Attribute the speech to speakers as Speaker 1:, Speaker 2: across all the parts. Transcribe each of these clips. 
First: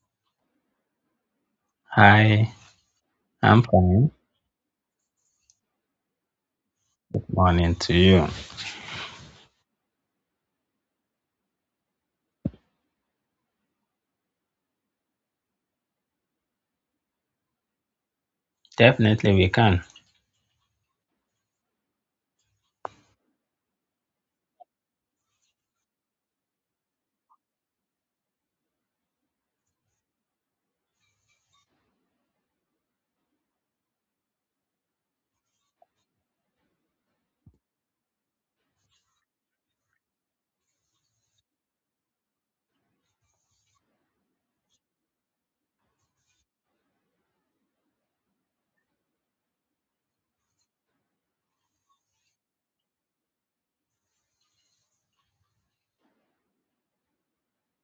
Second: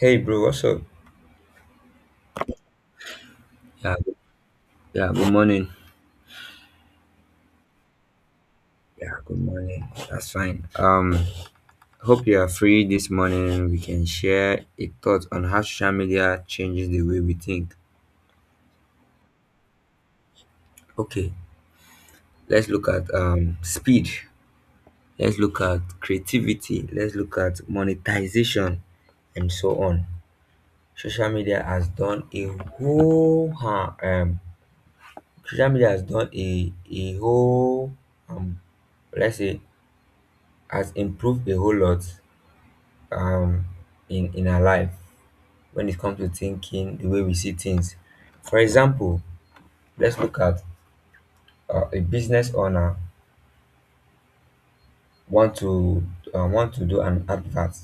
Speaker 1: Hey bro, what's up?
Speaker 2: Hi, I'm
Speaker 1: Yeah,
Speaker 2: fine.
Speaker 1: good- yeah, good morning.
Speaker 2: Morning to you.
Speaker 1: Yeah, good morning. That's fine. Hope you are free this morning. We can share a thought on how social media changes the way we think.
Speaker 2: Definitely we can.
Speaker 1: Okay, let's look at speed. Let's look at creativity. Let's look at monetization, and so on. Social media has done a whole. Social media has done a whole um. Let's say has improved a whole lot um in our life when it comes to thinking the way we see things. For example, let's look at a business owner want to want to do an advert,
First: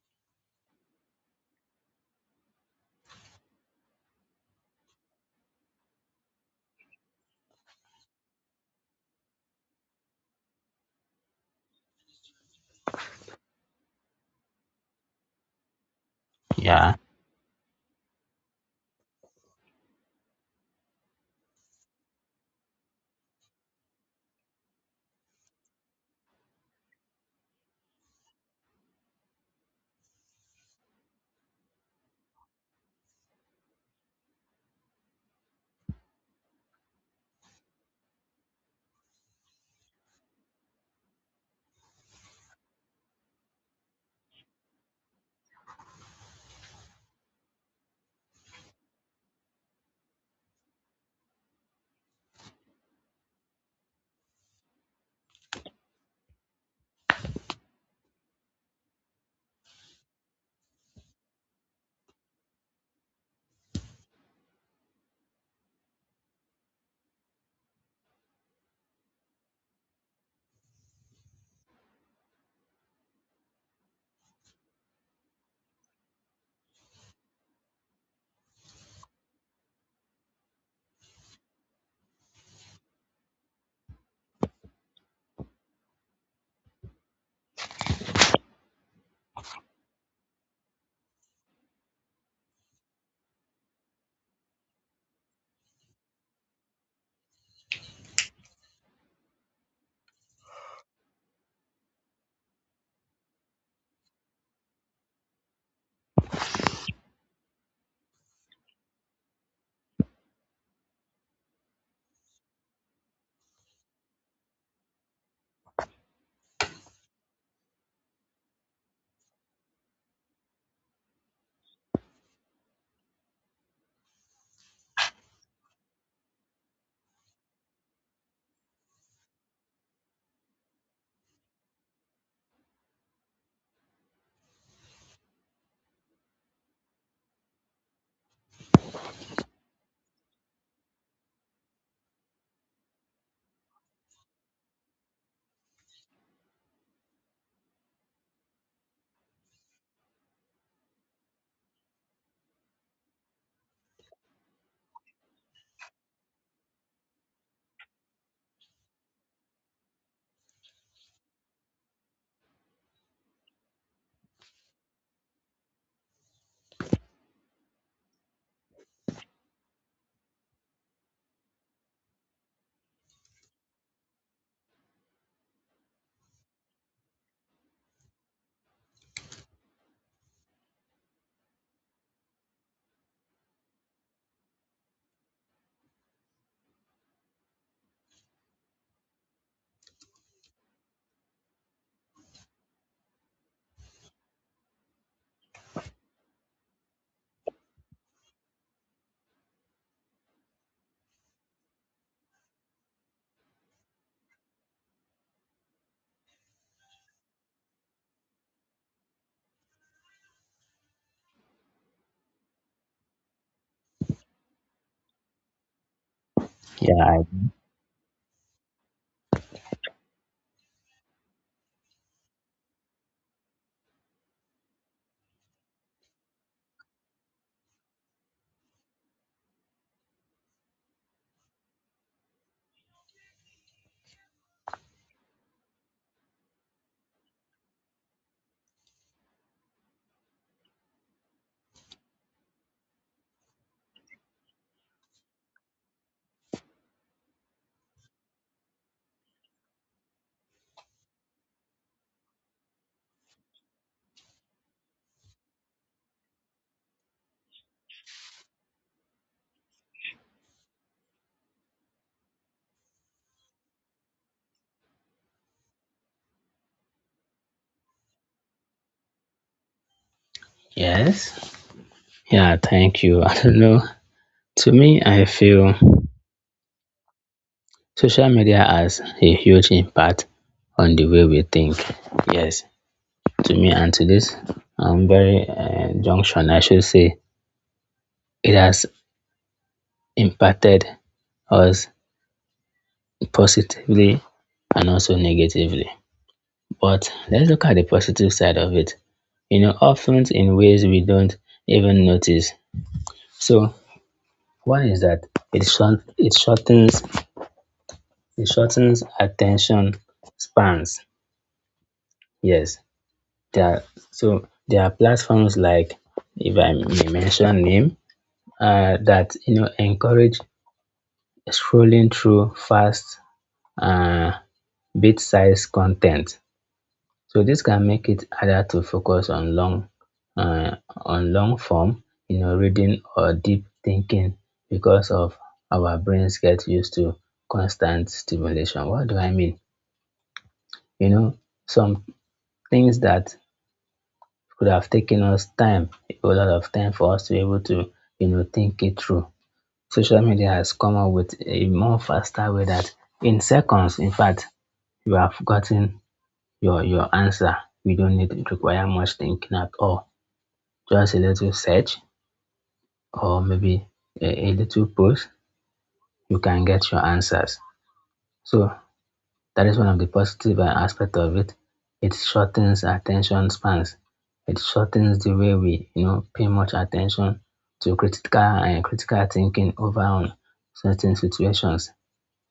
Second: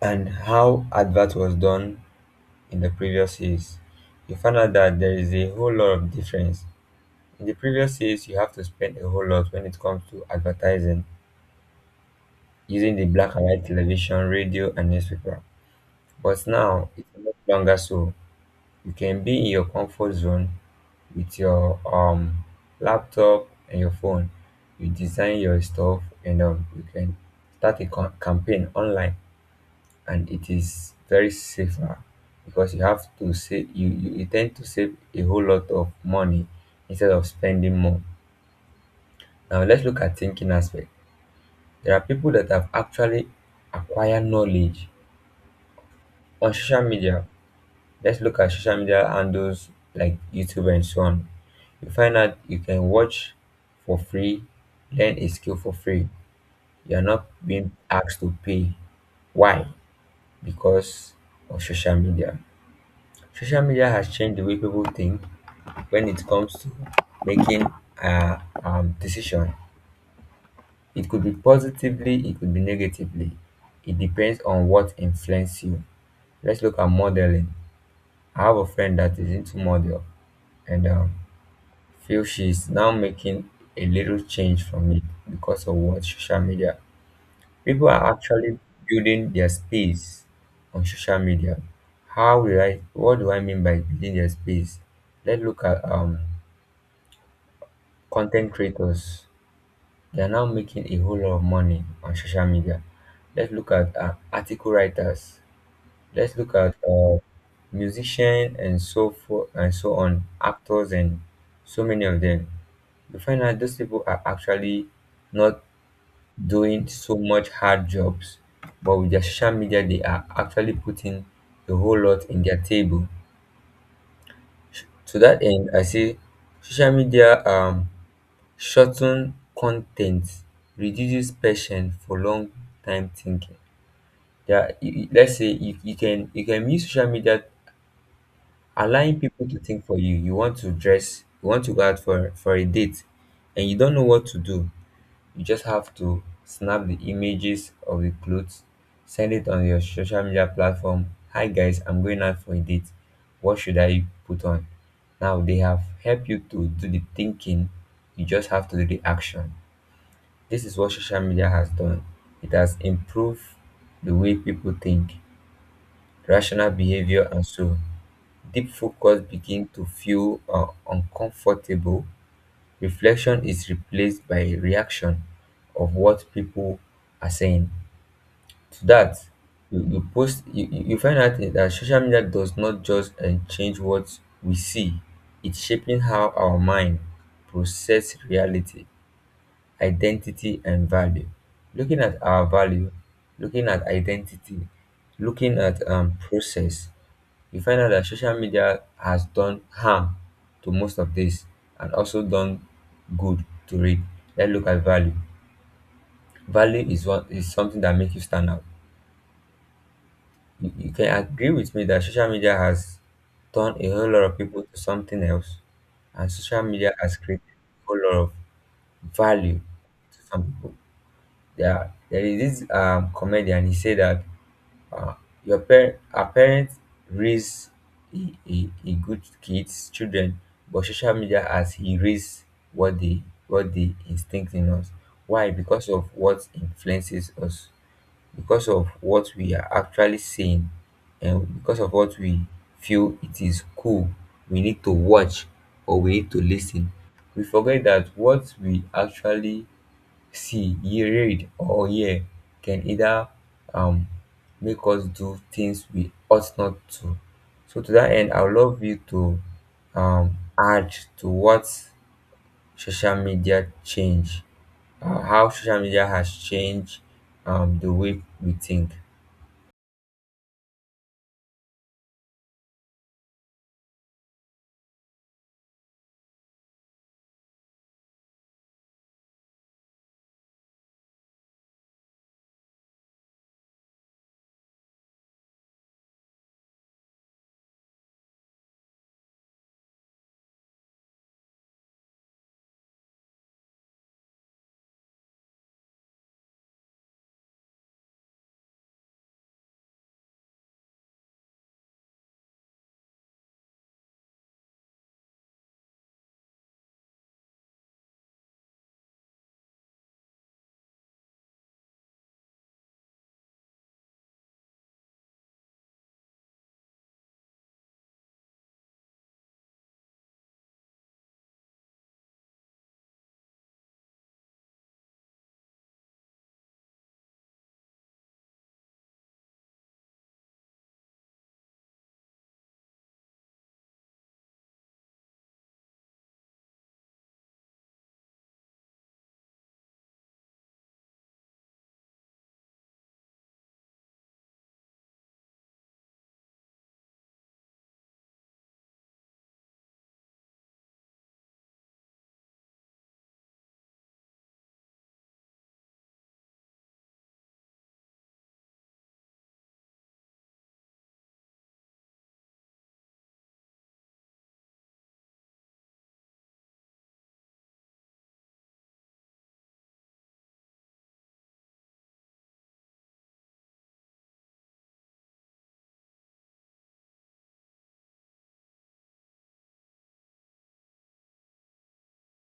Speaker 1: and how advert was done in the previous years. You find out that there is a whole lot of difference. In the previous years you have to spend a whole lot when it comes to advertising, using the black and white television, radio and newspaper, but now
Speaker 2: Yeah,
Speaker 1: it's no longer so. You can be in your comfort zone with your laptop and your phone. You design your stuff and you can start a campaign online, and it is very safer because you tend to save a whole lot of money instead of spending more. Now let's look at thinking aspect. There are people that have actually acquired knowledge on social media. Let's look at social media handles like YouTube and so on. You find out you can watch for free, learn a skill for free. You're not being asked to pay. Why? Because of social media. Social media has changed the way people think when it comes to making a decision. It could be positively, it could be negatively. It depends on what influences you. Let's look at modeling. I have a friend that is into model, and feel she is now making a little change from it because of what social media. People are actually building their space on social media. How will I? What do I mean by building their space? Let's look at content creators. They are now making a whole lot of money on social media. Let's look at article writers. Let's look at musicians and so forth and so on, actors and so many of them. You find out those people are actually not doing so much hard jobs, but with their social media, they are actually putting a whole lot in their table. To that end, I say social media shorten content, reduces patience for long time thinking. There, are- you- you- Let's say you can use social media, allowing people to think for you. You want to dress, you want to go out for a date, and you don't know what to do. You just have to snap the images of the clothes, send it on your social media platform. Hi guys, I'm going out for a date, what should I put on? Now they have helped you to do the thinking. You just have to do the action. This is what social media has done. It has improved the way people think, rational behavior and so, deep focus begins to feel uncomfortable, reflection is replaced by reaction of what people are saying. To that, you post you, you you find out that social media does not just change what we see, it's shaping how our mind process reality, identity and value. Looking at our value, looking at identity, looking at process, we find out that social media has done harm to most of this and also done good to it. Let's look at value. Value is what is something that makes you stand out. You can agree with me that social media has turned a whole lot of people to something else, and social media has
Speaker 2: yeah,
Speaker 1: created a whole lot of value to some people. There is this comedian. He said that Ah, your parent, our parents raise a, a good kids, children, but social media has erased what they what they instinct in us. Why? Because of what influences us, because of what we are actually seeing, and because of what we feel it is cool. We need to watch or we need to listen. We forget that what we actually see, ye read or hear can either um make us do things we ought not to. So to that end, I would love you to add to what social media change, how social media has changed the way we think.
Speaker 2: yes. Yeah, thank you. I don't know. To me, I feel social media has a huge impact on the way we think. Yes, to me, and to this very junction, I should say, it has impacted us positively and also negatively. But let's look at the positive side of it, you know, often in ways we don't even notice. So, one is that it short, it shortens it shortens attention spans. Yes, there are, there are platforms like, if I may mention name, that you know encourage scrolling through fast, uh, bit-sized content. So this can make it harder to focus on long form, you know, reading or deep thinking because of our brains get used to constant stimulation. What do I mean? You know, some things that could have taken us time, a lot of time for us to be able to, you know, think it through. Social media has come up with a more faster way that in seconds, in fact, you have gotten your answer. We don't need to require much thinking at all. Just a little search, or maybe a little post, you can get your answers. So that is one of the positive aspect of it. It shortens attention spans. It shortens the way we, you know, pay much attention to critical and critical thinking over on certain situations.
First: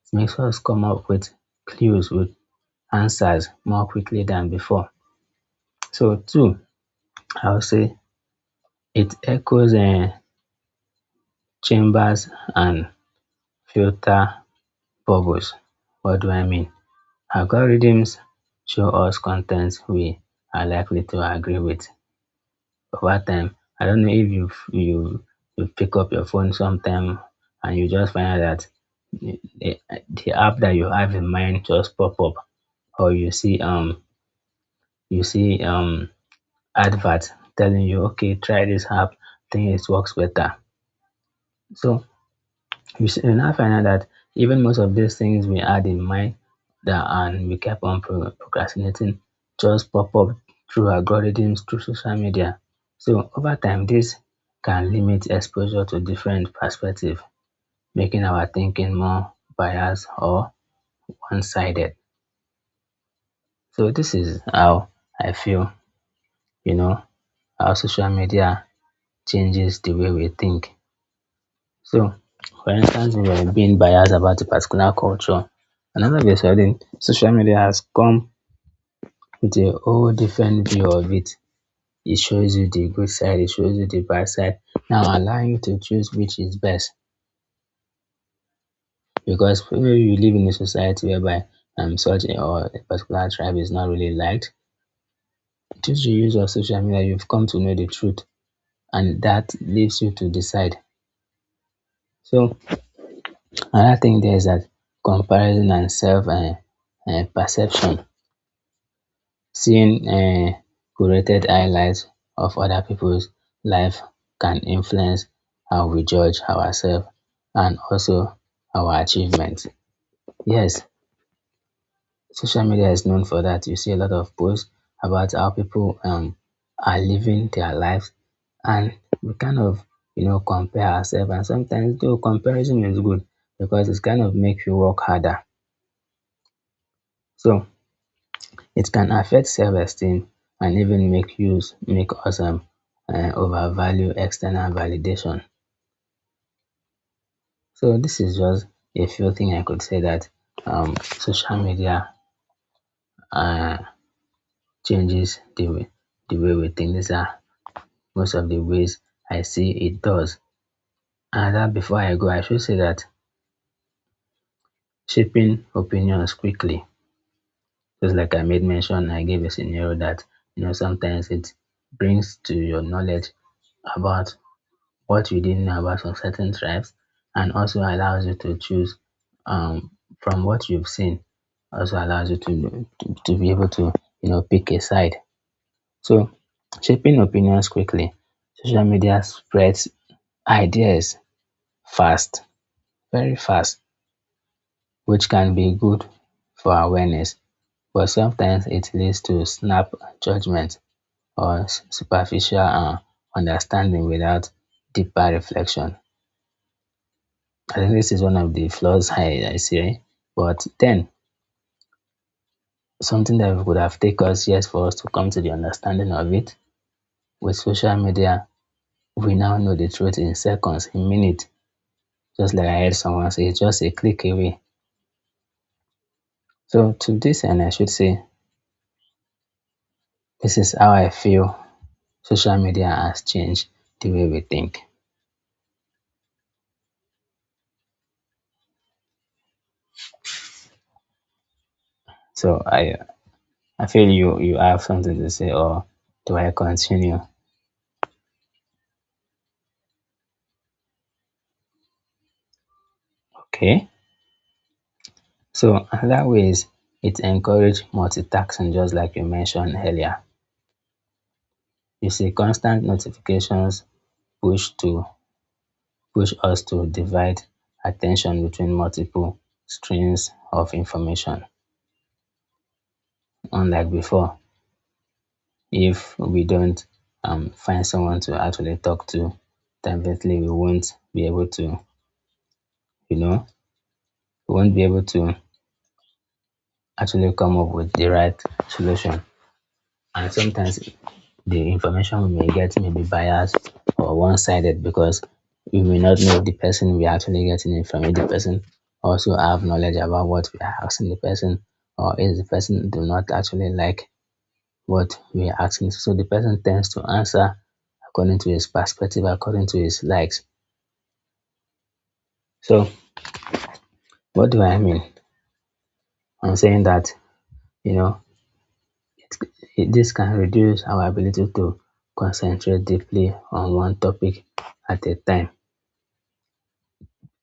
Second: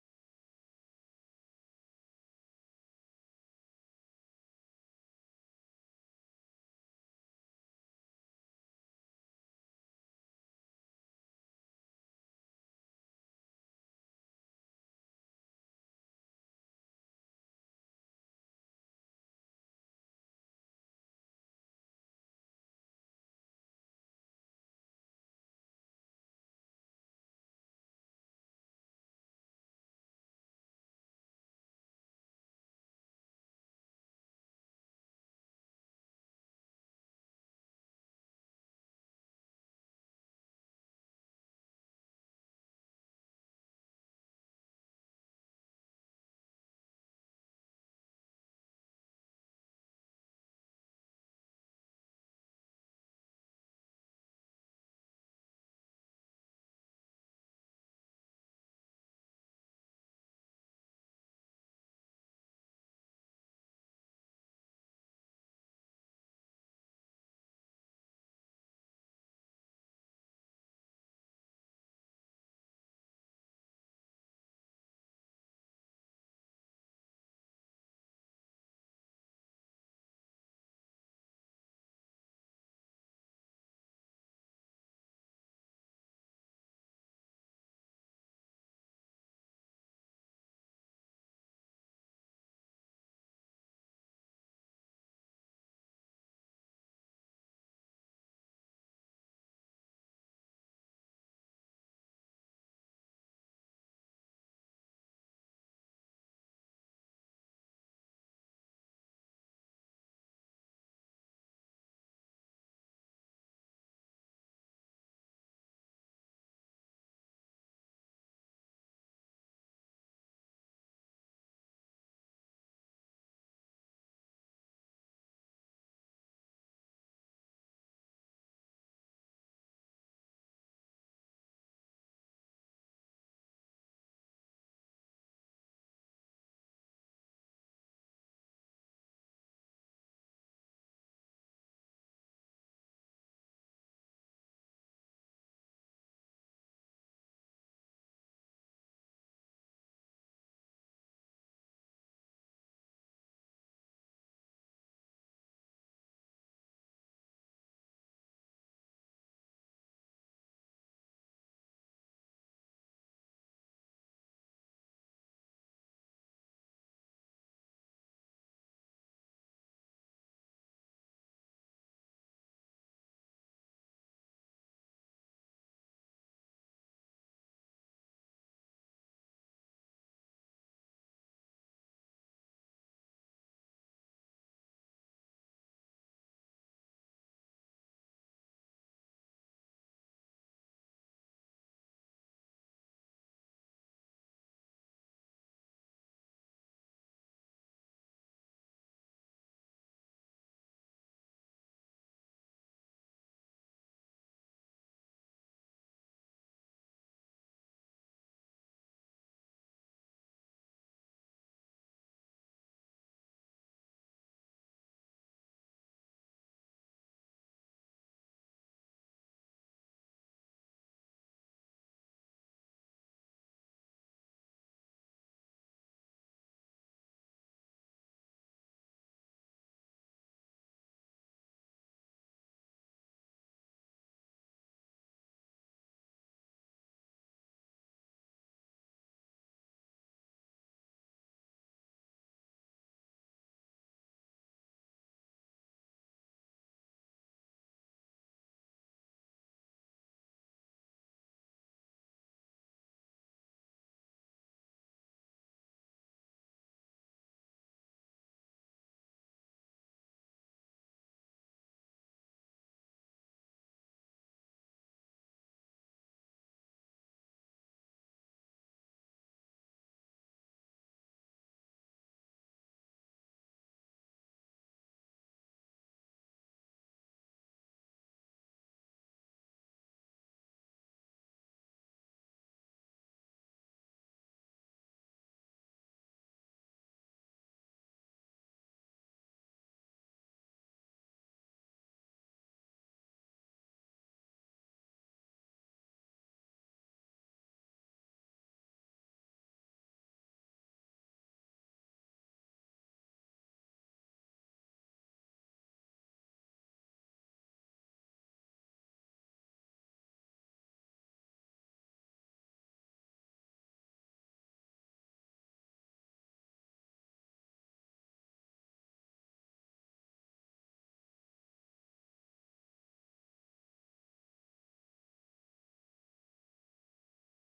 Speaker 2: It makes us come up with clues, with answers more quickly than before. So two, I would say it echoes, Chambers and Filter bogus. What do I mean? Algorithms show us content we are likely to agree with over time. I don't know if you you pick up your phone sometime, and you just find out that the, the app that you have in mind just pop up, or you see advert telling you, okay, try this app, I think it works better. So you now find out that even most of these things we had in mind that, and we kept on procrastinating, just pop up through algorithms, through social media. So over time, this can limit exposure to different perspectives, making our thinking more biased or one-sided. So this is how I feel, you know, how social media changes the way we think. So, for instance, we are being biased about a particular culture. Another way is wherein social media has come with a whole different view of it. It shows you the good side, it shows you the bad side. Now, allowing you to choose which is best, because maybe you live in a society whereby such or a particular tribe is not really liked. Through the use of social media, you've come to know the truth, and that leaves you to decide. So, another thing there is that comparison and self perception. Seeing curated highlights of other people's life can influence how we judge ourselves and also our achievements. Yes, social media is known for that. You see a lot of posts about how people are living their lives, and we kind of, you know, compare ourselves, and sometimes though comparison is good because it's kind of make you work harder. So it can affect self-esteem and even make us, overvalue external validation. So this is just a few things I could say that, social media, uh, changes the way we think. These are most of the ways I see it does. And that before I go, I should say that shaping opinions quickly. Just like I made mention, I gave a scenario that, you know, sometimes it brings to your knowledge about what you didn't know about some certain tribes, and also allows you to choose, um, from what you've seen, also allows you to be able to, you know, pick a side. So, shaping opinions quickly, social media spreads ideas fast, very fast, which can be good for awareness, but sometimes it leads to snap judgment or superficial, understanding without deeper reflection. I think this is one of the flaws I see. Right? But then, something that would have taken us years for us to come to the understanding of it, with social media, we now know the truth in seconds, in minutes, just like I heard someone say, it's just a click away. So, to this end, I should say, this is how I feel social media has changed the way we think. So, I feel you have something to say, or do I continue? Okay. So another way is it encourage multitasking, just like you mentioned earlier. You see constant notifications push to push us to divide attention between multiple streams of information. Unlike before, if we don't, find someone to actually talk to, definitely we won't be able to, you know, we won't be able to actually come up with the right solution. And sometimes the information we may get may be biased or one-sided, because we may not know the person we're actually getting it from. If the person also have knowledge about what we are asking the person, or if the person do not actually like what we are asking, so the person tends to answer according to his perspective, according to his likes. So, what do I mean? I'm saying that, you know, this can reduce our ability to concentrate deeply on one topic at a time,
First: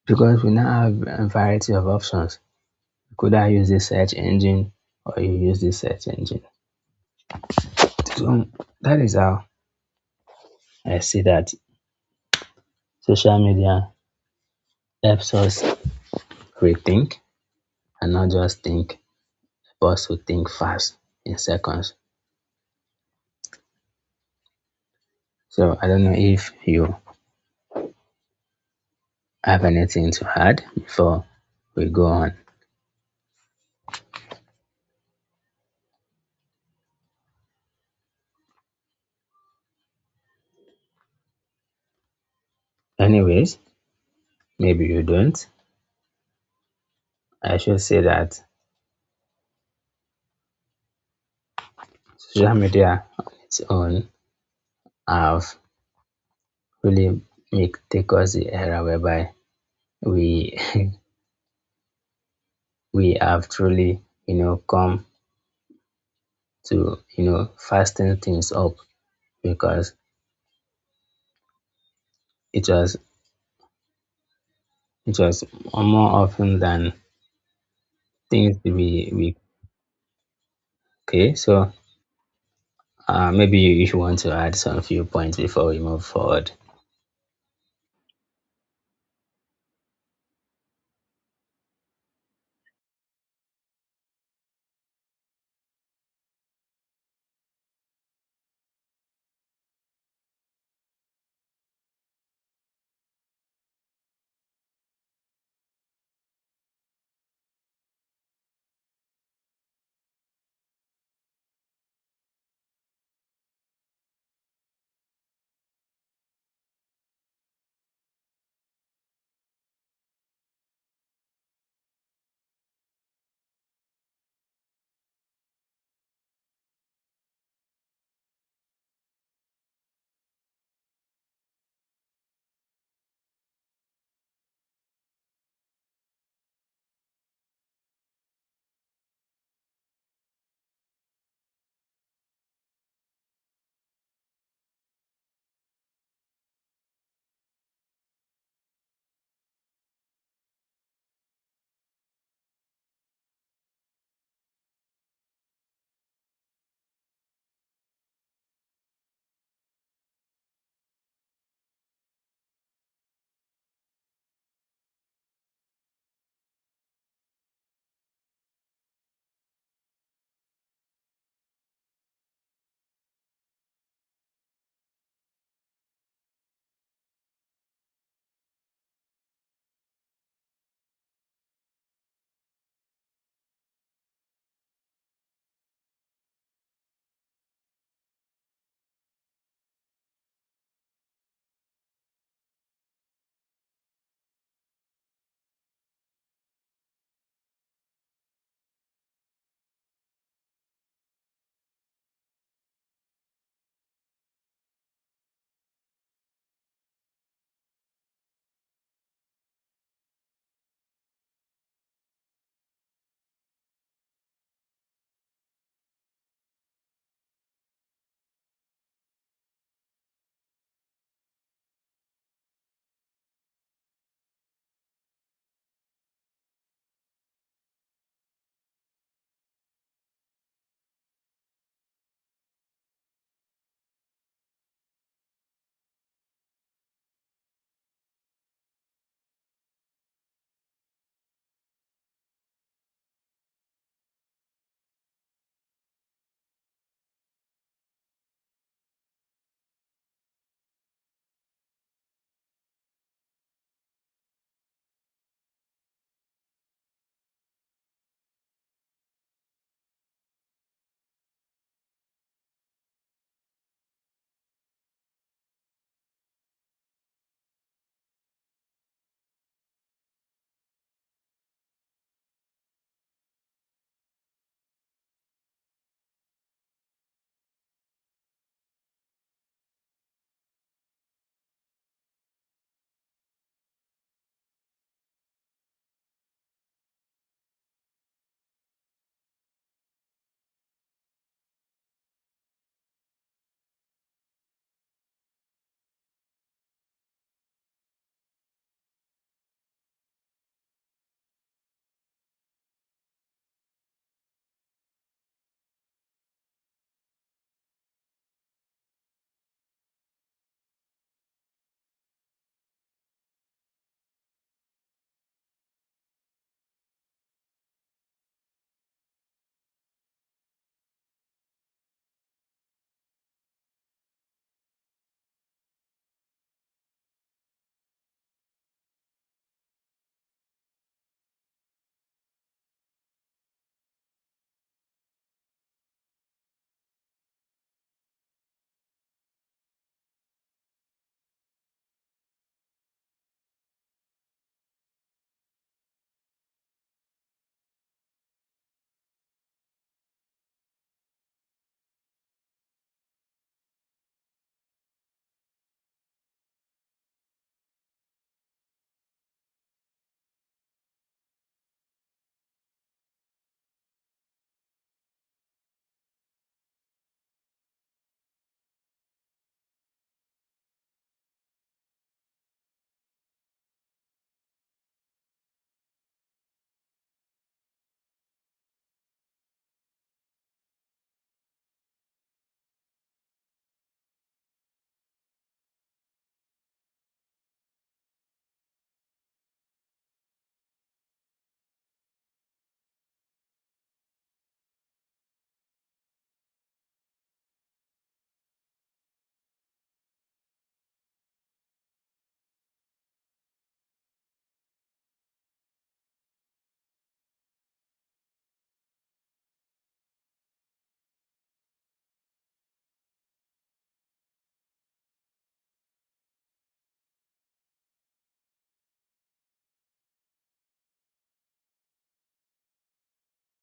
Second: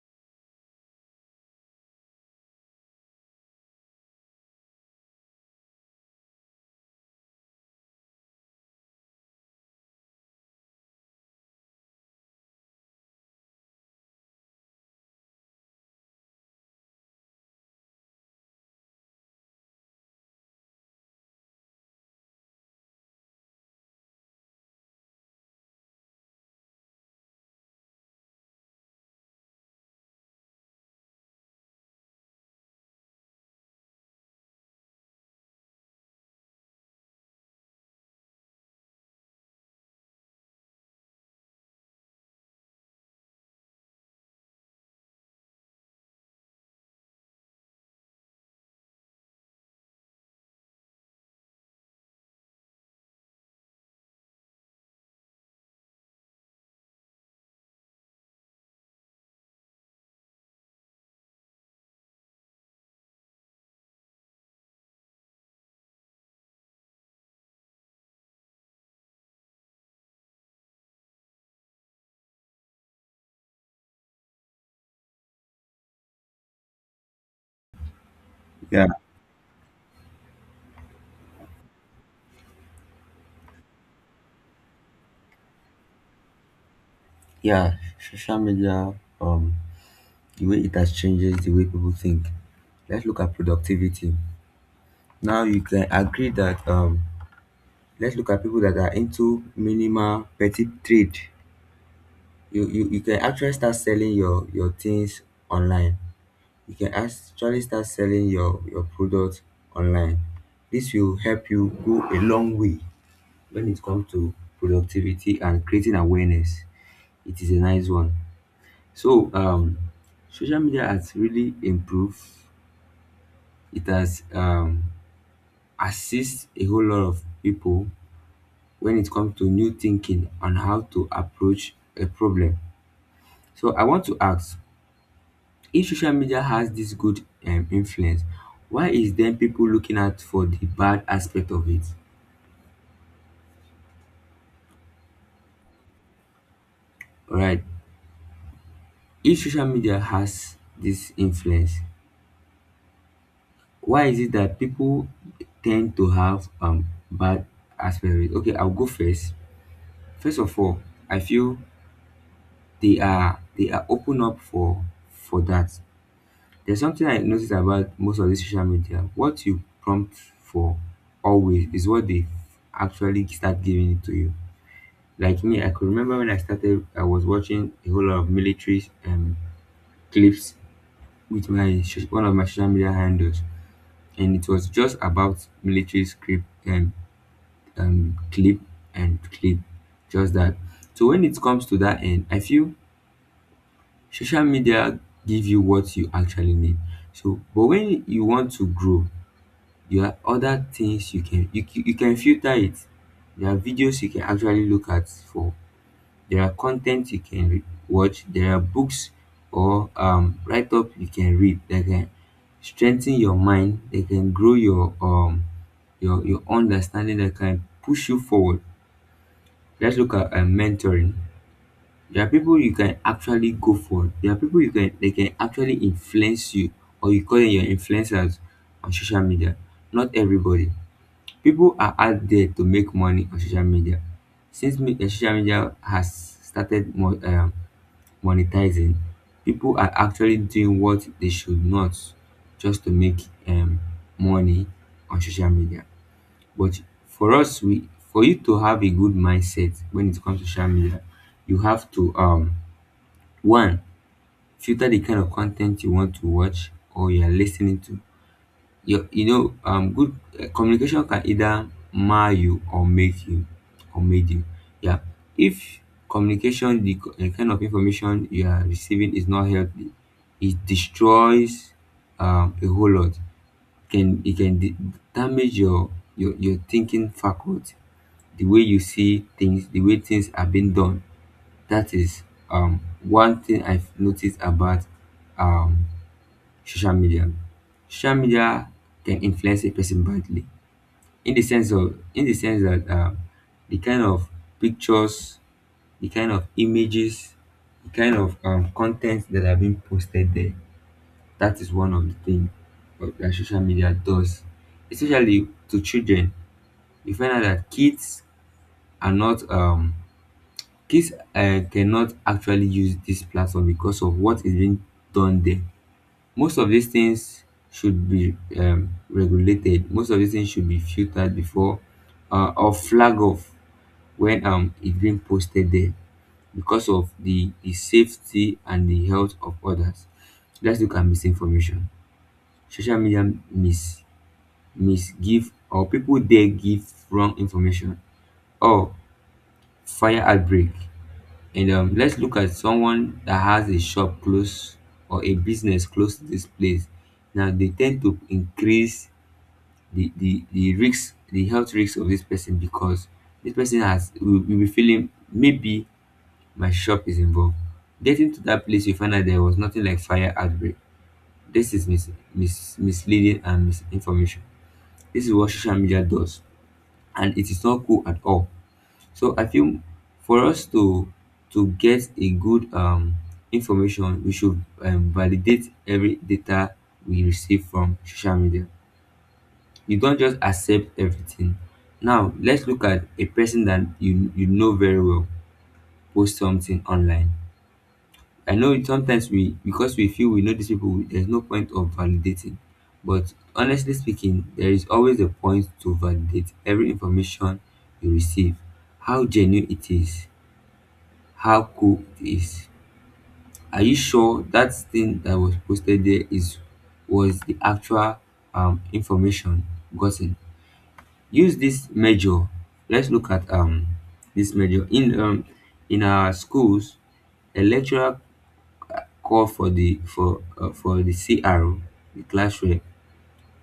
Speaker 2: because we now have a variety of options. You could either use this search engine, or you use this search engine. So that is how I see that social media helps us rethink and not just think, but also think fast in seconds. So I don't know if you have anything to add before we go on. Anyways, maybe you don't. I should say that social media on its own have really make take us the era whereby we we have truly, you know, come to, you know, fasten things up, because it was it was more often than things
Speaker 1: Yeah,
Speaker 2: we, okay, so, maybe you want to add some few points before we move forward.
Speaker 1: yeah. Social media, um, the way it has changed the way people think. Let's look at productivity. Now you can agree that let's look at people that are into minimal petit trade. You can actually start selling your things online. You can actually start selling your product online. This will help you go a long way when it comes to productivity and creating awareness. It is a nice one. So social media has really improved. It has assist a whole lot of people when it comes to new thinking on how to approach a problem. So I want to ask, if social media has this good influence, why is then people looking out for the bad aspect of it? All right, if social media has this influence, why is it that people tend to have bad aspect of it? Okay, I'll go first. First of all, I feel they are open up for that. There's something I notice about most of these social media. What you prompt for always is what they actually start giving it to you. Like me, I could remember when I started, I was watching a whole lot of military clips with my one of my social media handles, and it was just about military script and clip and clip, just that. So when it comes to that end, I feel social media give you what you actually need. So, but when you want to grow, there are other things you can you can filter it. There are videos you can actually look at for. There are content you can watch. There are books or write up you can read that can strengthen your mind. They can grow your understanding. That can push you forward. Let's look at mentoring. There are people you can actually go for. There are people you can they can actually influence you, or you call them your influencers on social media. Not everybody. People are out there to make money on social media. Since social media has started monetizing, people are actually doing what they should not just to make money on social media. But for us, we for you to have a good mindset when it comes to social media, you have to one filter the kind of content you want to watch or you are listening to. You know good communication can either mar you or make you or made you. Yeah. If communication the kind of information you are receiving is not healthy, it destroys a whole lot. Can it can damage your, your thinking faculty, the way you see things, the way things are being done. That is one thing I've noticed about um social media. Social media can influence a person badly in the sense that the kind of pictures, the kind of images, the kind of content that are being posted there. That is one of the things that social media does, especially to children. You find out that kids are not kids cannot actually use this platform because of what is being done there. Most of these things should be regulated, most of these things should be filtered before or flag off when it's being posted there, because of the safety and the health of others. Let's look at misinformation. Social media misgive, or people there give wrong information or fire outbreak. And let's look at someone that has a shop close or a business close to this place. Now they tend to increase the the risk, the health risk of this person, because this person will be feeling, maybe my shop is involved. Getting to that place, you find out there was nothing like fire outbreak. This is misleading and misinformation. This is what social media does, and it is not cool at all. So I feel, for us to get a good information, we should validate every data we receive from social media. You don't just accept everything. Now, let's look at a person that you know very well post something online. I know sometimes we because we feel we know these people, there's no point of validating. But honestly speaking, there is always a point to validate every information you receive. How genuine it is, how cool it is. Are you sure that thing that was posted there is was the actual information gotten? Use this measure. Let's look at this measure in our schools. A lecturer call for the cro the class rep,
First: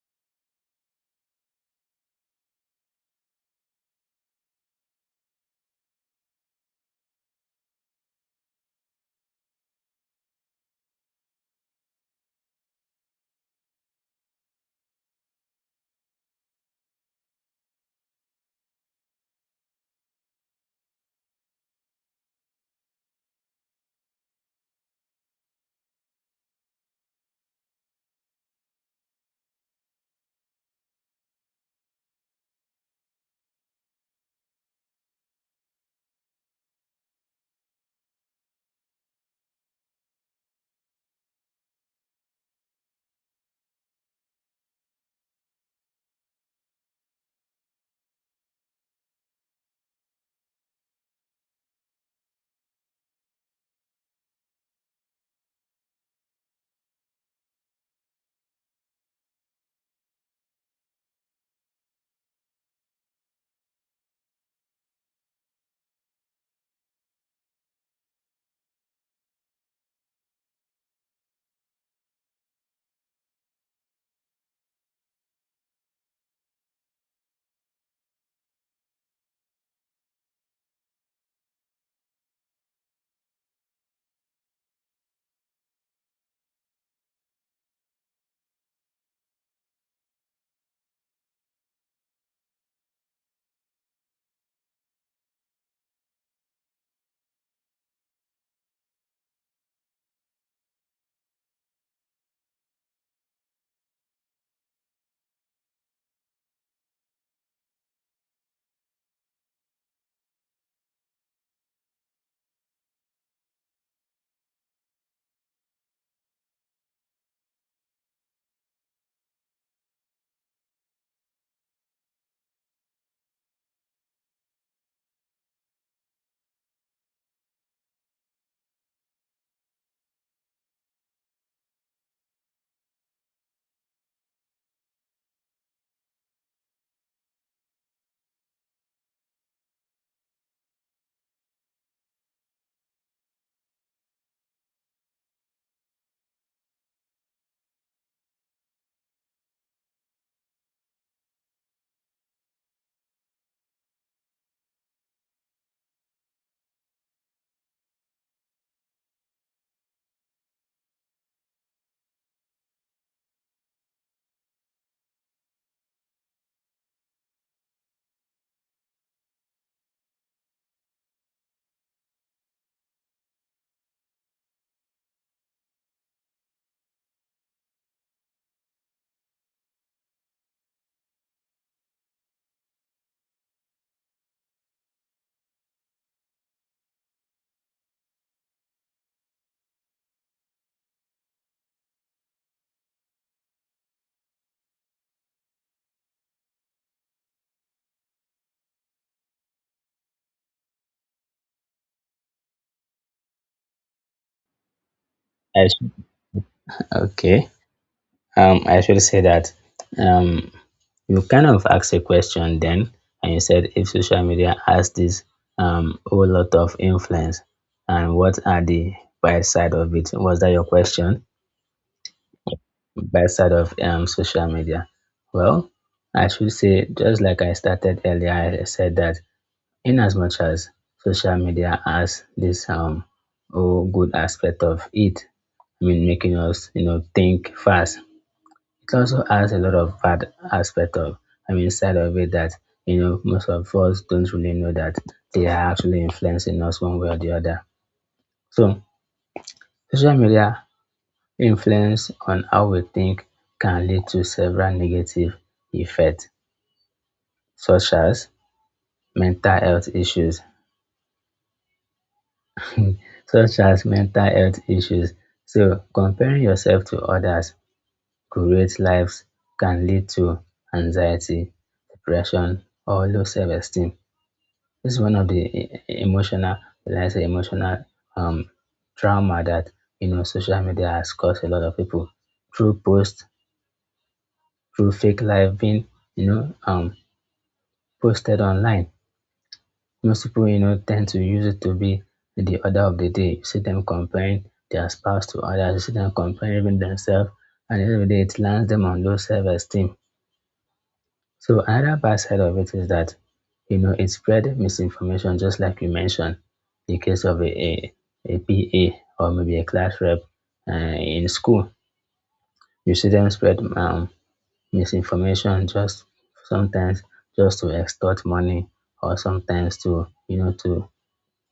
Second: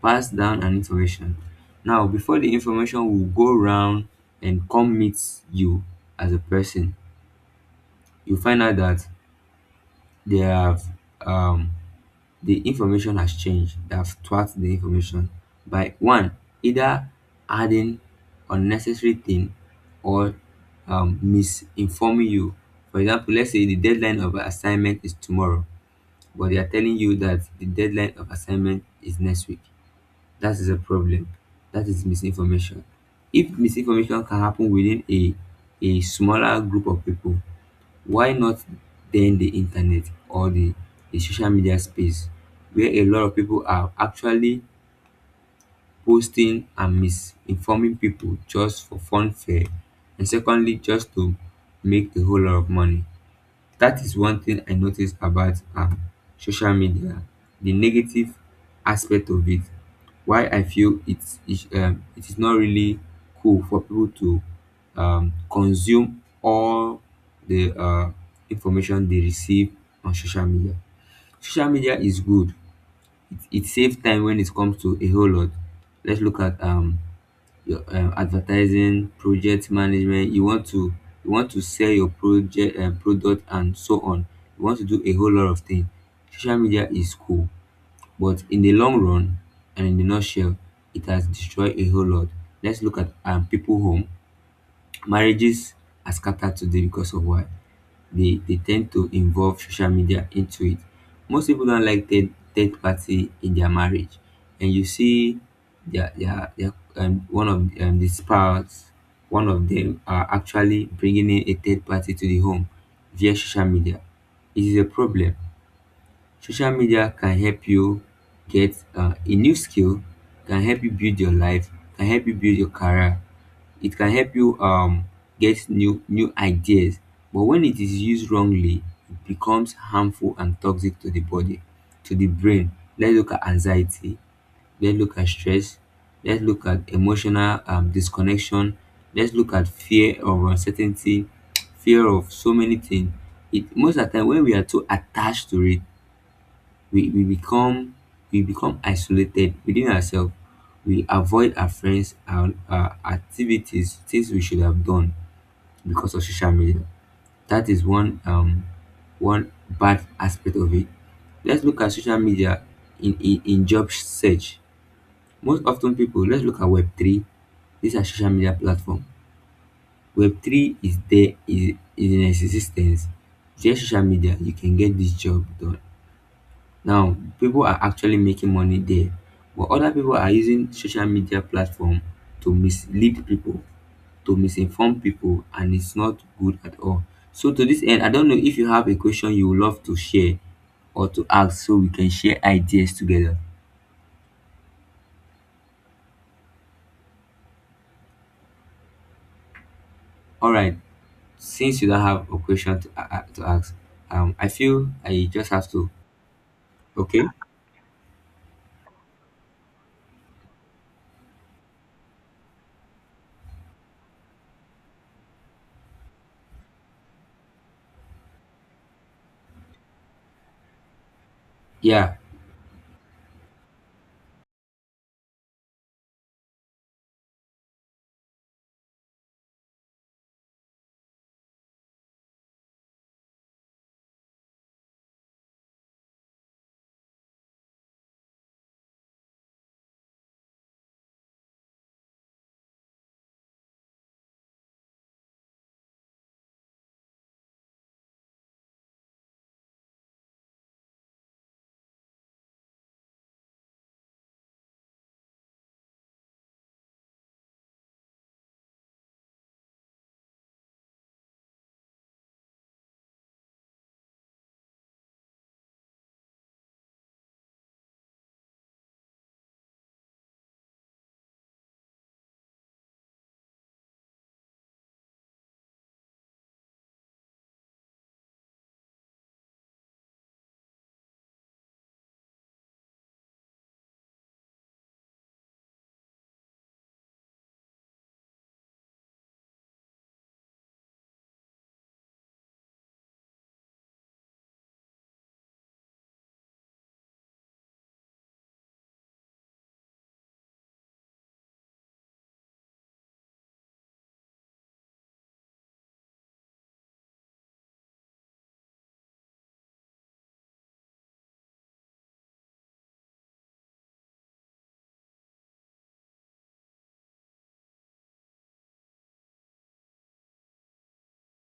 Speaker 1: pass down an information. Now before the information will go round and come meet you as a person, you find out that they have um the information has changed. They have twat the information by one, either adding unnecessary thing or misinforming you. For example, let's say the deadline of an assignment is tomorrow, but they are telling you that the deadline of assignment is next week. That is a problem. That is misinformation. If misinformation can happen within a smaller group of people, why not then the internet or the social media space where a lot of people are actually posting and misinforming people just for fun fair, and secondly just to make a whole lot of money. That is one thing I notice about social media, the negative aspect of it, why I feel it is not really cool for people to consume all the information they receive on social media. Social media is good. It saves time when it comes to a whole lot. Let's look at your advertising, project management. You want to sell your project product and so on. You want to do a whole lot of things. Social media is cool, but in the long run and in the nutshell, it has destroyed a whole lot. Let's look at people home. Marriages are scattered today because of why? They tend to involve social media into it. Most people don't like third party in their marriage, and you see, one of the spouses, one of them are actually bringing in a third party to the home via social media. It is a problem. Social media can help you get a new skill, can help you build your life, can help you build your career. It can help you get new ideas. But when it is used wrongly, it becomes harmful and toxic to the body, to the brain. Let's look at anxiety. Let's look at stress. Let's look at emotional disconnection. Let's look at fear of uncertainty, fear of so many things. It most of the time when we are too attached to it, we, we become we become isolated within ourselves. We avoid our friends and our activities, things we should have done because of social media. That is one bad aspect of it. Let's look at social media in job search. Most often people, let's look at web3. These are social media platform. Web3 is in existence. Via social media you can get this job done. Now, people are actually making money there, but other people are using social media platform to mislead people, to misinform people, and it's not good at all. So to this end, I don't know if you have a question you would love to share or to ask so we can share ideas together. All right, since you don't have a question to ask, I feel I just have
Speaker 2: Yes.
Speaker 1: to. Okay.
Speaker 2: Okay. I actually say that, um, you kind of asked a question then, and you said, if social media has this, whole lot of influence, and what are the bad side of it? Was that your question?
Speaker 1: Yeah.
Speaker 2: Bad side of social media. Well, I should say, just like I started earlier, I said that, in as much as social media has this, whole good aspect of it, I mean, making us, you know, think fast, it also has a lot of bad aspect of I mean side of it, that you know most of us don't really know that they are actually influencing us one way or the other. So social media influence on how we think can lead to several negative effects, such as mental health issues. Such as mental health issues. So comparing yourself to others creates lives can lead to anxiety, depression, or low self-esteem. This is one of the emotional, when I say emotional, um, trauma that, you know, social media has caused a lot of people, through posts, through fake life being, you know, posted online. Most people, you know, tend to use it to be the order of the day. You see them comparing their spouse to others. You see them comparing even themselves, and every day it lands them on low self-esteem. So another bad side of it is that, you know, it spread misinformation, just like you mentioned, the case of a PA, or maybe a class rep, in school. You see them spread, misinformation, just sometimes, just to extort money, or sometimes to, you know, to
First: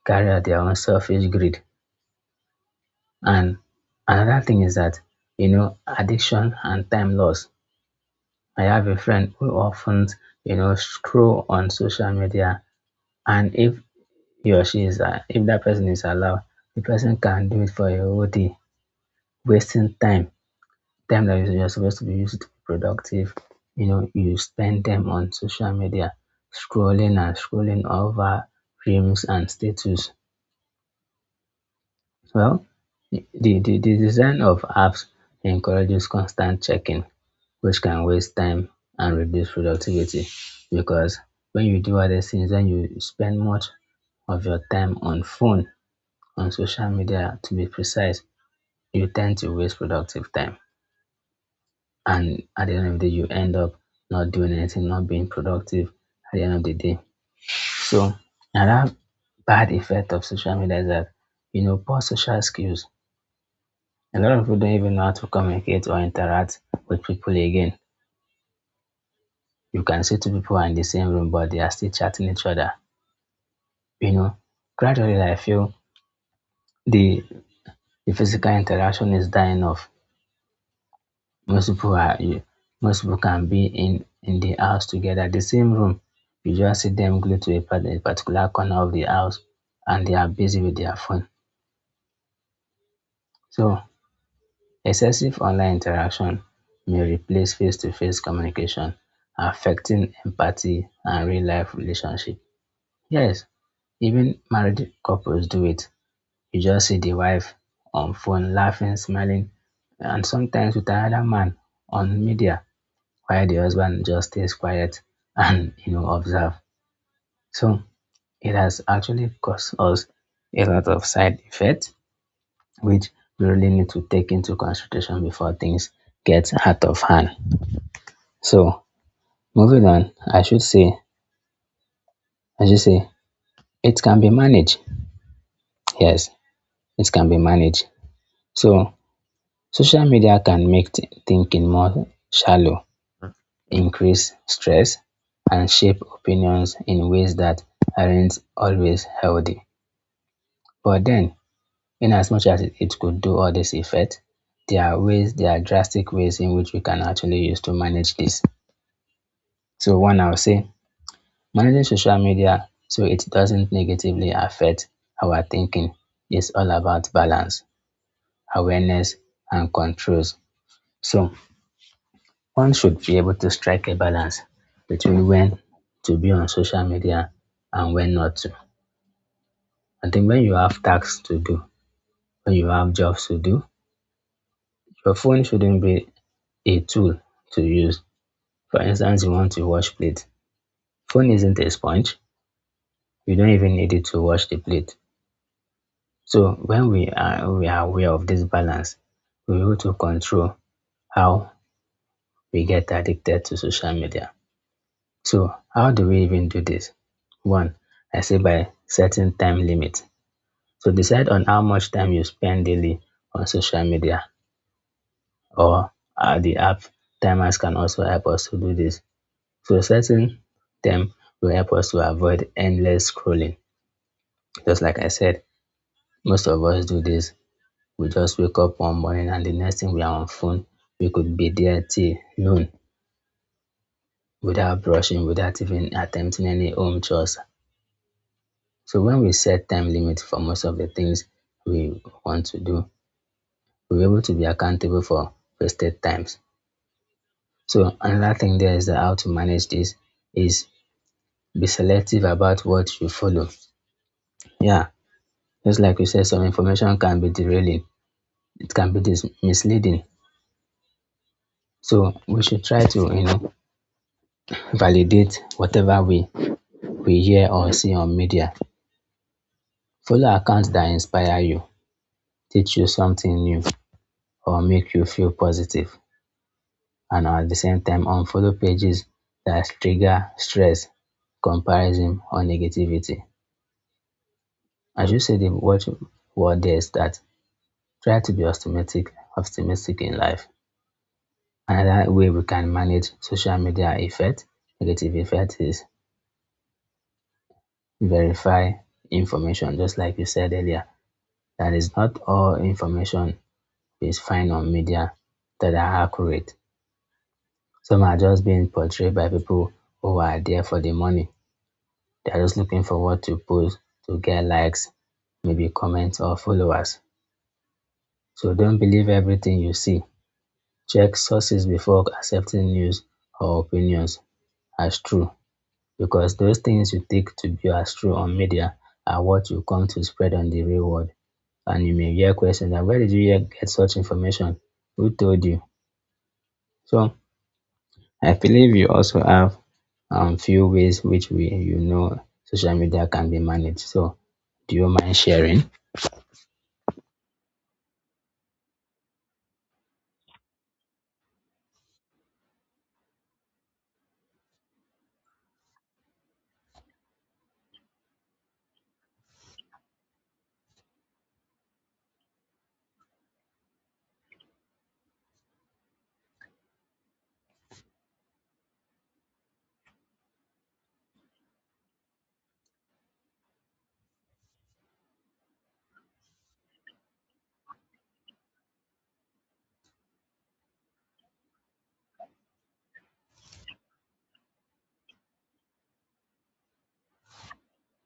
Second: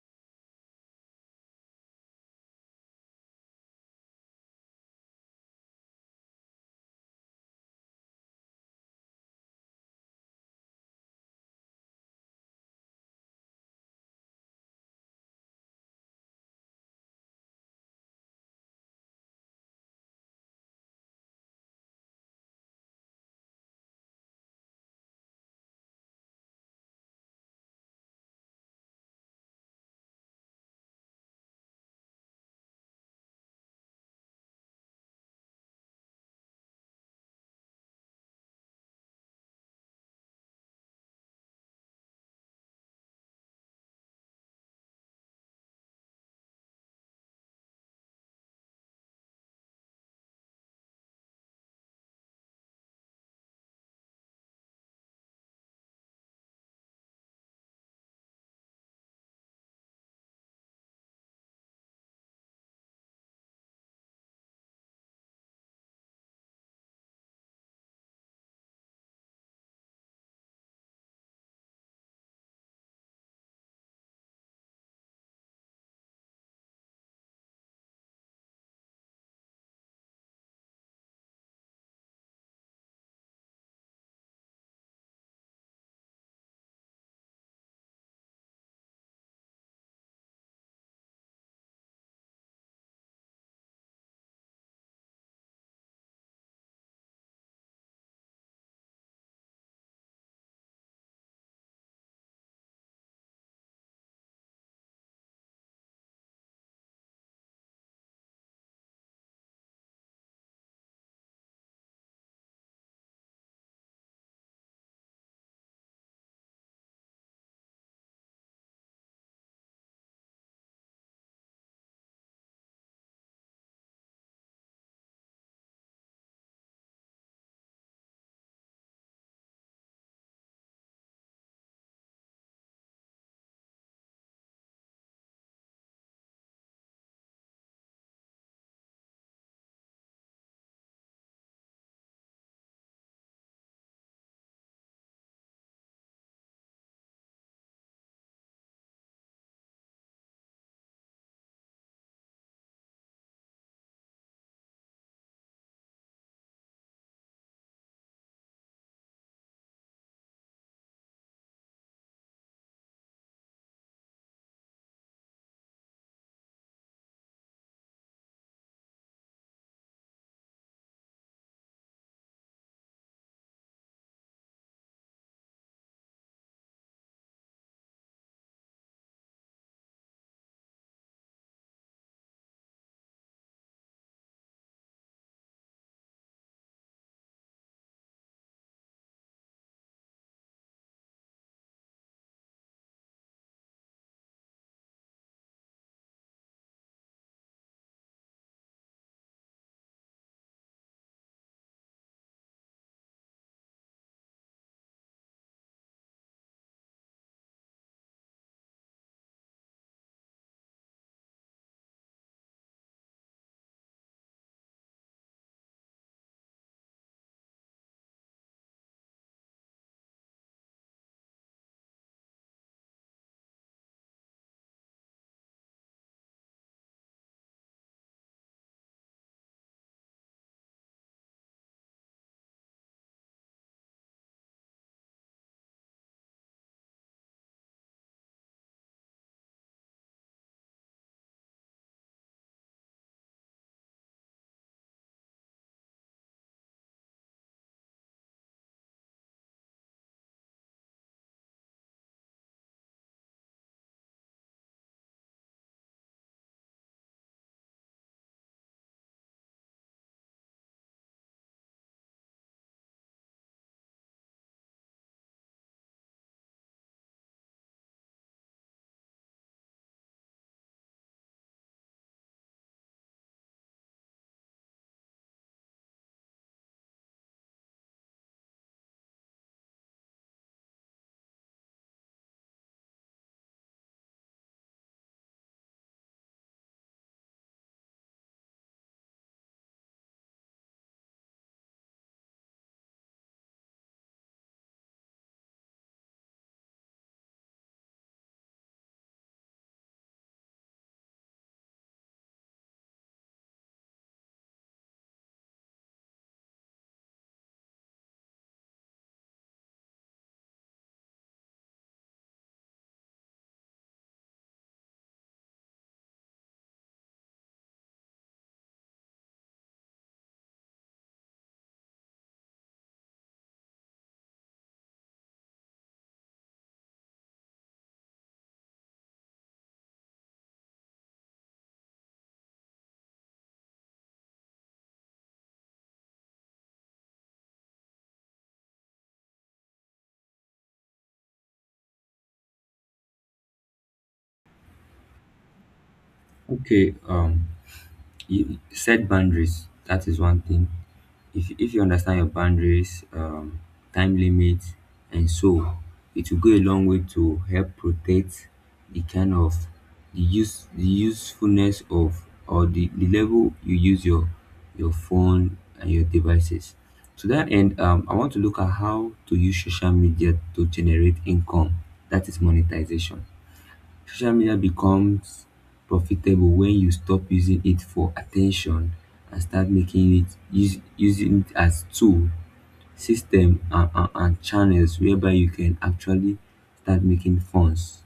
Speaker 2: carry out their own selfish greed. And another thing is that, you know, addiction and time loss. I have a friend who often, you know, scroll on social media, and if he or she is, if that person is allowed, the person can do it for a whole day, wasting time, time that you're supposed to be used to be productive. You know, you spend them on social media, scrolling and scrolling over reels and status. Well, the, the design of apps encourages constant checking, which can waste time and reduce productivity, because when you do other things, then you spend much of your time on phone, on social media, to be precise, you tend to waste productive time. And at the end of the day, you end up not doing anything, not being productive at the end of the day. So another bad effect of social media is that, you know, poor social skills. A lot of people don't even know how to communicate or interact with people again. You can see two people are in the same room, but they are still chatting each other. You know, gradually I feel the the physical interaction is dying off. most people are you most people can be in the house together the same room. You just see them glued to a, a particular corner of the house, and they are busy with their phone. So excessive online interaction may replace face-to-face communication, affecting empathy and real-life relationship. Yes, even married couples do it. You just see the wife on phone laughing, smiling, and sometimes with another man on media, while the husband just stays quiet and, you know, observe. So it has actually caused us a lot of side effects, which we really need to take into consideration before things get out of hand. So moving on, I should say, it can be managed. Yes, it can be managed. So social media can make thinking more shallow, increase stress, and shape opinions in ways that aren't always healthy. But then, in as much as it could do all this effect, there are drastic ways in which we can actually use to manage this. So one, I'll say managing social media so it doesn't negatively affect our thinking is all about balance, awareness, and controls. So one should be able to strike a balance between when to be on social media and when not to. I think when you have tasks to do, when you have jobs to do, your phone shouldn't be a tool to use. For instance, you want to wash plate. Phone isn't a sponge. You don't even need it to wash the plate. So we are aware of this balance, we able to control how we get addicted to social media. So how do we even do this? One, I say by setting time limit. So decide on how much time you spend daily on social media or the app timers can also help us to do this. Processing them will help us to avoid endless scrolling. Just like I said, most of us do this. We just wake up one morning and the next thing we are on phone. We could be there till noon without brushing, without even attempting any home chores. So when we set time limits for most of the things we want to do, we're able to be accountable for wasted times. So another thing there is that how to manage this is be selective about what you follow. Yeah, just like you said, some information can be derailing. It can be misleading. So we should try to, you know, validate whatever we hear or see on media. Follow accounts that inspire you, teach you something new, or make you feel positive. And at the same time, unfollow pages that trigger stress, comparison, or negativity. I should say the watch word there is that try to be optimistic in life. Another way we can manage social media effect, negative effect is verify information, just like you said earlier, that is not all information is found on media that are accurate. Some are just being portrayed by people who are there for the money. They are just looking for what to post to get likes, maybe comments or followers. So don't believe everything you see. Check sources before accepting news or opinions as true. Because those things you take to be as true on media are what you come to spread on the real world. And you may hear questions like, where did you get such information? Who told you? So I believe you also have few ways which we, you know, social media can be managed. So do you mind sharing?
Speaker 1: Okay. You set boundaries, that is one thing. If you understand your boundaries, time limits and so, it will go a long way to help protect the kind of the usefulness of the level you use your phone and your devices. To that end, I want to look at how to use social media to generate income, that is monetization. Social media becomes profitable when you stop using it for attention and start using it as tool, system and, and channels whereby you can actually start making funds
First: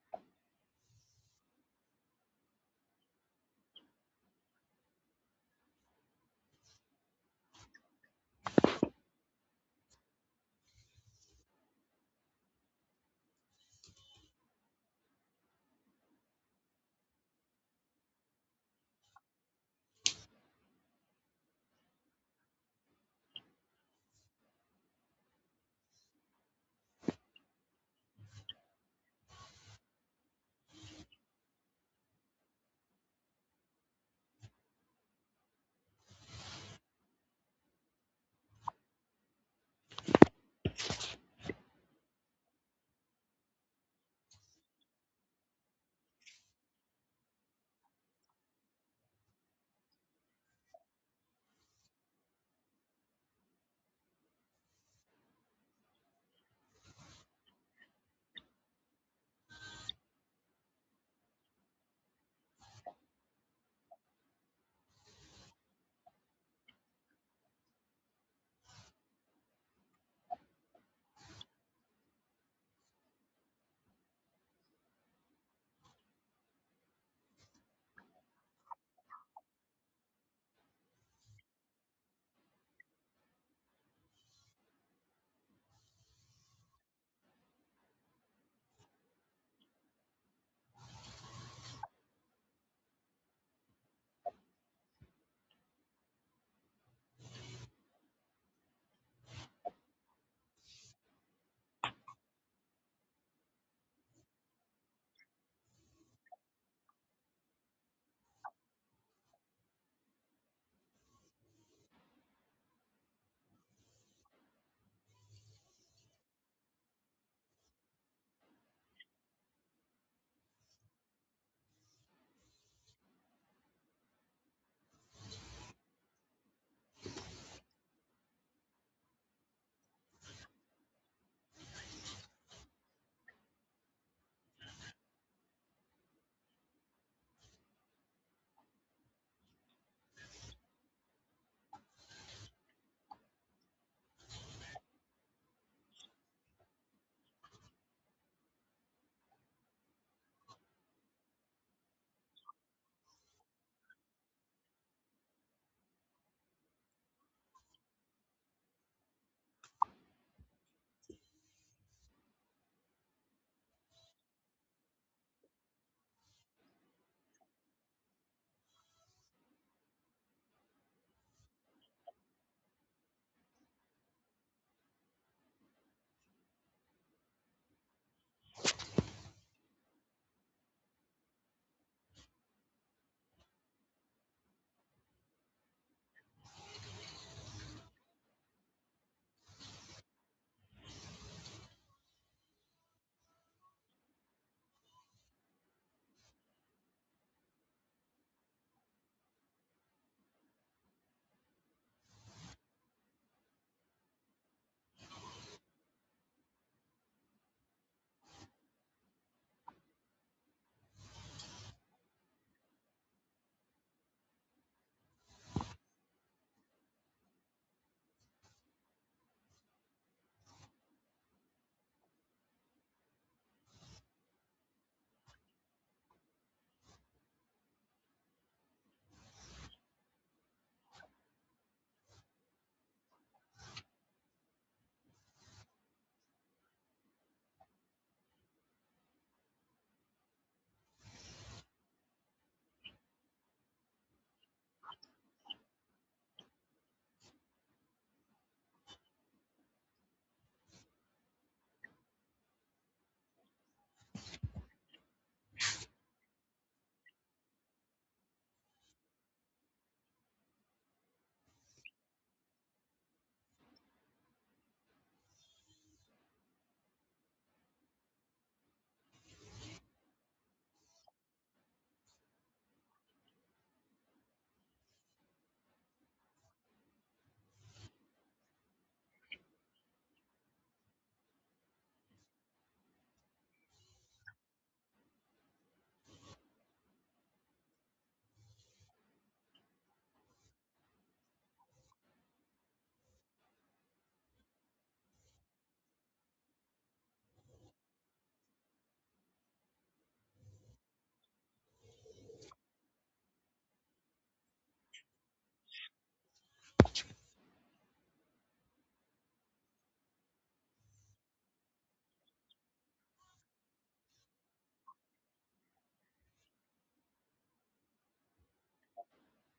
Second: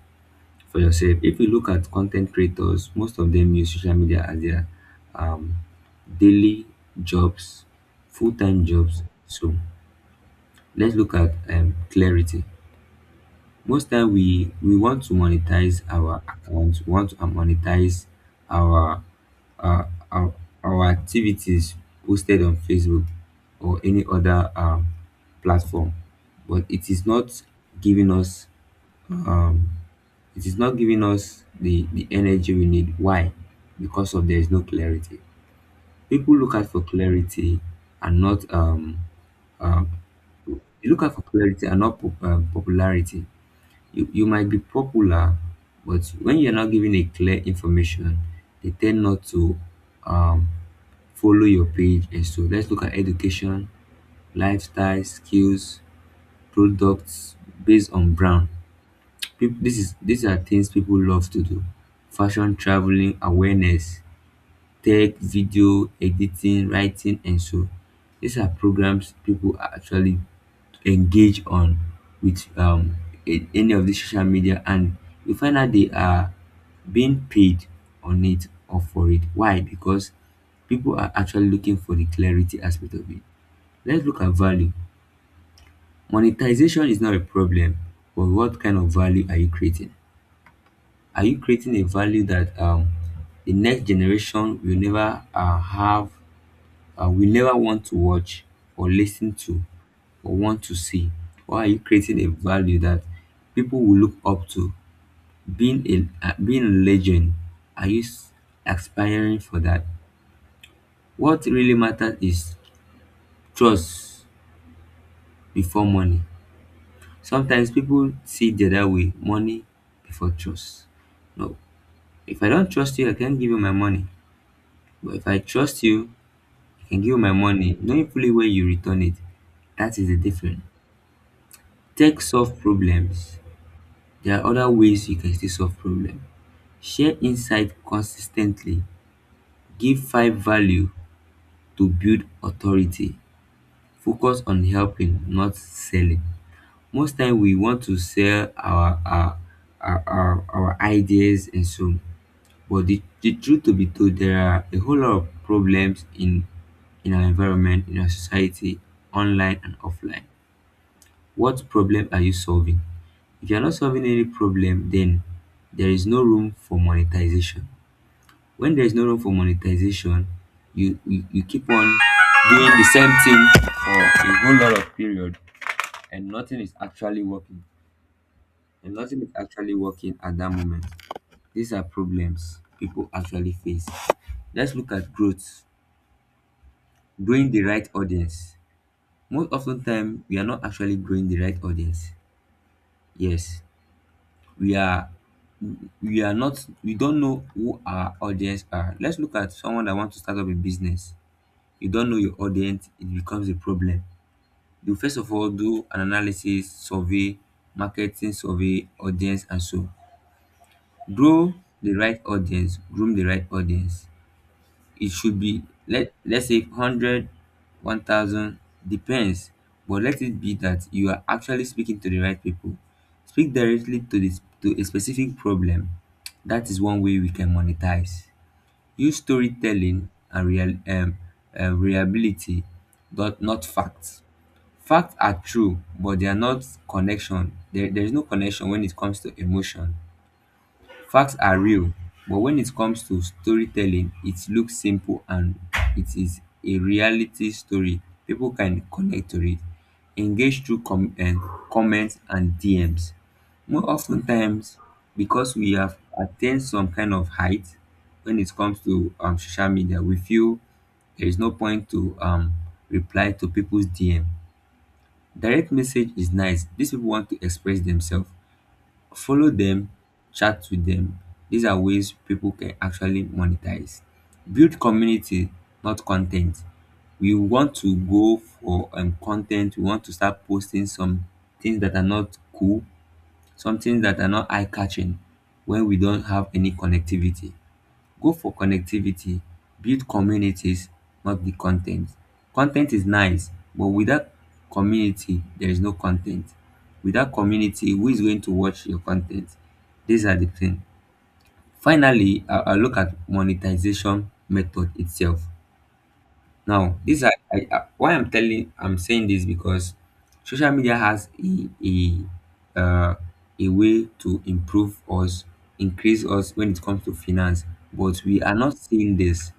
Speaker 1: for yourself. If you look at content creators, most of them use social media as their um, daily jobs, full-time jobs. So let's look at clarity. Most time we want to monetize our account, we want to monetize our uh, our, our activities posted on Facebook or any other platform, but it is not giving us um, it is not giving us the energy we need. Why? Because of there is no clarity. People look out for clarity and not um they look out for clarity and not popularity. You might be popular, but when you're not given a clear information, they tend not to um, follow your page. And so let's look at education, lifestyle skills, products based on brand. Peop- this is these are things people love to do: fashion, traveling, awareness, tech, video editing, writing, and so. These are programs people actually engage on with any of the social media, and you find out they are being paid on it or for it. Why? Because people are actually looking for the clarity aspect of it. Let's look at value. Monetization is not a problem, but what kind of value are you creating? Are you creating a value that the next generation will never have will never want to watch or listen to or want to see? Or are you creating a value that people will look up to? Being a legend, are you aspiring for that? What really matters is trust before money. Sometimes people see it the other way: money before trust. No, if I don't trust you, I can't give you my money. But if I trust you, I can give you my money, knowing fully where you return it. That is the difference. Tech solve problems. There are other ways you can still solve problem. Share insight consistently. Give five value to build authority. Focus on helping, not selling. Most time we want to sell our ideas and so, but the truth to be told, there are a whole lot of problems in our environment, in our society, online and offline. What problem are you solving? If you're not solving any problem, then there is no room for monetization. When there is no room for monetization, you keep on doing the same thing for a whole lot of period and nothing is actually working. And nothing is actually working at that moment. These are problems people actually face. Let's look at growth. Growing the right audience. Most often time we are not actually growing the right audience. Yes, we are we are not we don't know who our audience are. Let's look at someone that wants to start up a business. You don't know your audience, it becomes a problem. You first of all do an analysis, survey, marketing survey, audience and so. Grow the right audience, groom the right audience. It should be, let's say 100, 1,000, depends, but let it be that you are actually speaking to the right people. Speak directly to this, to a specific problem. That is one way we can monetize. Use storytelling and real reliability, but not facts. Facts are true, but they are not connection. There is no connection when it comes to emotion. Facts are real, but when it comes to storytelling, it looks simple and it is a reality story people can connect to it, engage through comments and DMs. More often times, because we have attained some kind of height when it comes to social media, we feel there is no point to reply to people's DM. Direct message is nice. These people want to express themselves, follow them, chat with them. These are ways people can actually monetize. Build community, not content. We want to go for content, we want to start posting some things that are not cool, some things that are not eye catching when we don't have any connectivity. Go for connectivity, build communities, not the content. Content is nice, but without community there is no content. Without community who is going to watch your content? These are the things. Finally, I look at monetization method itself. Now, this I- why I'm saying this, because social media has uh, a way to improve us, increase us when it comes to finance, but we are not seeing this.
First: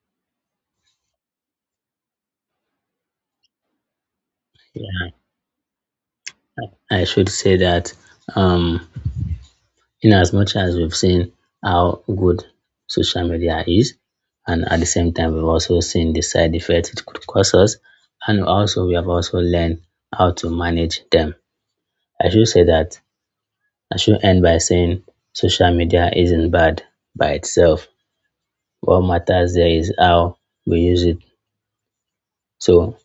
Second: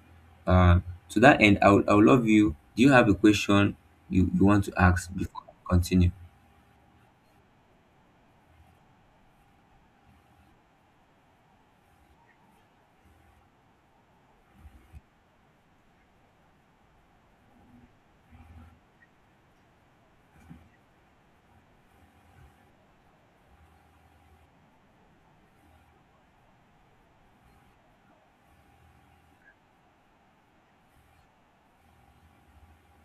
Speaker 1: Uh, to that end, I would love you. Do you have a question you want to
Speaker 2: Yeah,
Speaker 1: ask before I continue?
Speaker 2: I should say that um in as much as we've seen how good social media is, and at the same time, we've also seen the side effects it could cause us, and also we have also learned how to manage them. I should say that I should end by saying social media isn't bad by itself. What matters there is how we use it. So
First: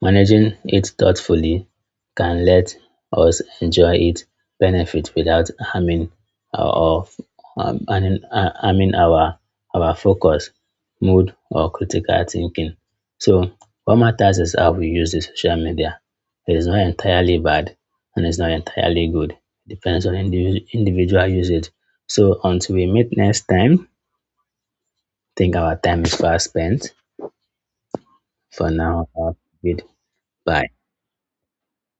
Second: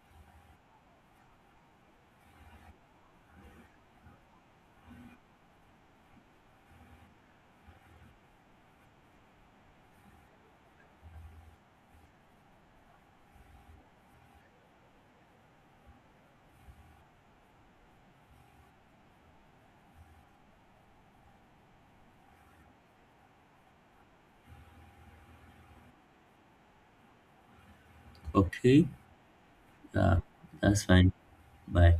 Speaker 2: managing it thoughtfully can let us enjoy its benefit without harming our harming our focus, mood, or critical thinking. So what matters is how we use the social media. It is not entirely bad and it's not entirely good. Depends on individual usage. So until we meet next time, I think our time is fast spent. For
Speaker 1: Okay,
Speaker 2: now, I'll bid
Speaker 1: uh,
Speaker 2: bye.
Speaker 1: that's fine. Bye.